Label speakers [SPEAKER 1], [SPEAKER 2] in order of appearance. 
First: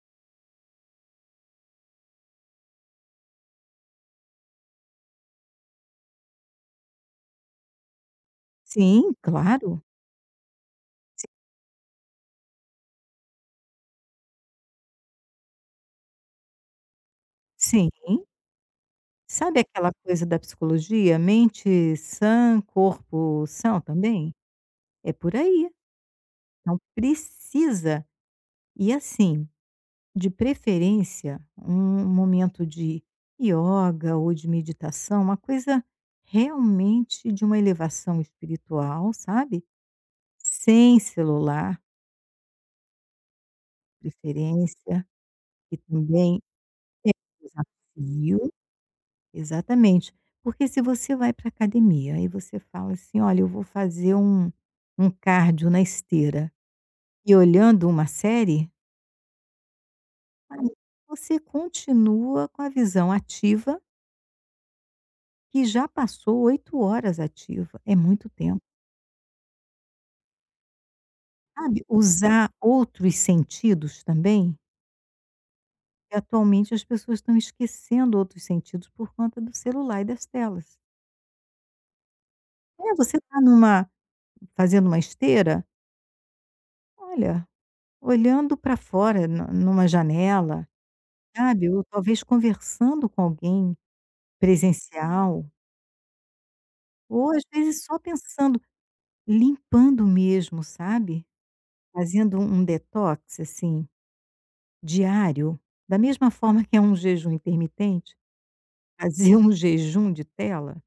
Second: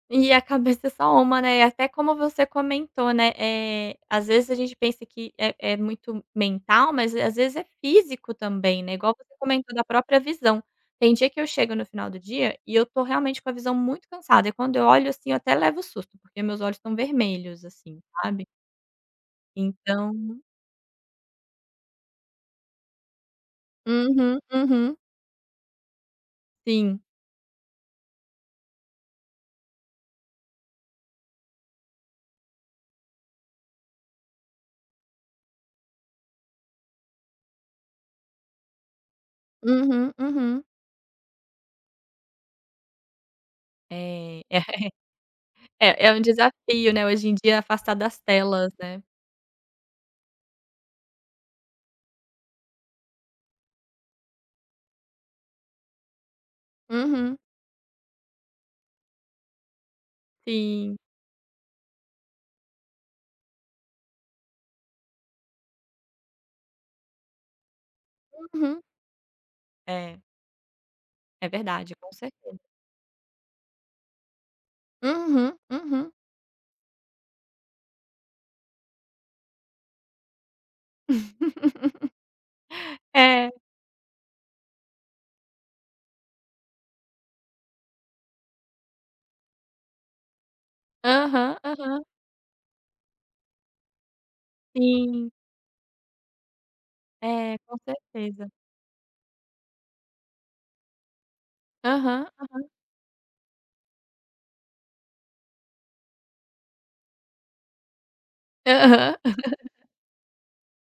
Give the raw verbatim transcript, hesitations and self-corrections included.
[SPEAKER 1] E a cabeça é só uma, né, e até como você comentou, né, eh, às vezes a gente pensa que é é muito mental, mas, eh, às vezes é físico também, né,
[SPEAKER 2] Sim,
[SPEAKER 1] igual você comentou
[SPEAKER 2] claro.
[SPEAKER 1] da própria visão. Tem
[SPEAKER 2] Si
[SPEAKER 1] dia que eu chego no final do dia e eu tô realmente com a visão muito cansada e quando eu olho assim, eu até levo um susto, porque meus olhos estão vermelhos,
[SPEAKER 2] Sim.
[SPEAKER 1] assim, sabe.
[SPEAKER 2] Sabe aquela coisa da
[SPEAKER 1] Então
[SPEAKER 2] psicologia: "Mente sã, corpo são também".
[SPEAKER 1] Uhum, uhum.
[SPEAKER 2] É por aí. Então
[SPEAKER 1] Sim.
[SPEAKER 2] precisa. E assim, de preferência um um momento de yoga ou de meditação, uma coisa realmente de uma elevação espiritual, sabe.
[SPEAKER 1] Uhum, uhum.
[SPEAKER 2] Sem celular.
[SPEAKER 1] Eh,
[SPEAKER 2] Preferência. Porque
[SPEAKER 1] eh, é um
[SPEAKER 2] também
[SPEAKER 1] desafio, né, hoje em
[SPEAKER 2] é um
[SPEAKER 1] dia afastar das
[SPEAKER 2] desafio.
[SPEAKER 1] telas, né.
[SPEAKER 2] Exatamente. Porque se você vai pra academia, aí você fala assim: “Olha, eu vou fazer um um cardio na esteira e
[SPEAKER 1] Uhum.
[SPEAKER 2] olhando uma série”. Ai,
[SPEAKER 1] Sim.
[SPEAKER 2] você continua com a visão ativa que já passou oito horas ativa. É muito tempo.
[SPEAKER 1] Uhum. É. É
[SPEAKER 2] Sabe,
[SPEAKER 1] verdade, com
[SPEAKER 2] usar
[SPEAKER 1] certeza.
[SPEAKER 2] outros sentidos também.
[SPEAKER 1] Uhum, uhum.
[SPEAKER 2] Porque atualmente as pessoas estão esquecendo outros sentidos por conta do celular e das telas. É, você está em
[SPEAKER 1] É.
[SPEAKER 2] uma fazendo uma esteira olha, olhando para fora na em uma janela,
[SPEAKER 1] Aham,
[SPEAKER 2] sabe, ou
[SPEAKER 1] aham.
[SPEAKER 2] talvez conversando com alguém
[SPEAKER 1] Sim.
[SPEAKER 2] presencial. Ou às
[SPEAKER 1] É, com
[SPEAKER 2] vezes só
[SPEAKER 1] certeza.
[SPEAKER 2] pensando, limpando mesmo, sabe,
[SPEAKER 1] Aham,
[SPEAKER 2] fazendo um
[SPEAKER 1] aham.
[SPEAKER 2] um detox assim, diário, da mesma forma que é um jejum intermitente,
[SPEAKER 1] Aham.
[SPEAKER 2] fazer um jejum de tela.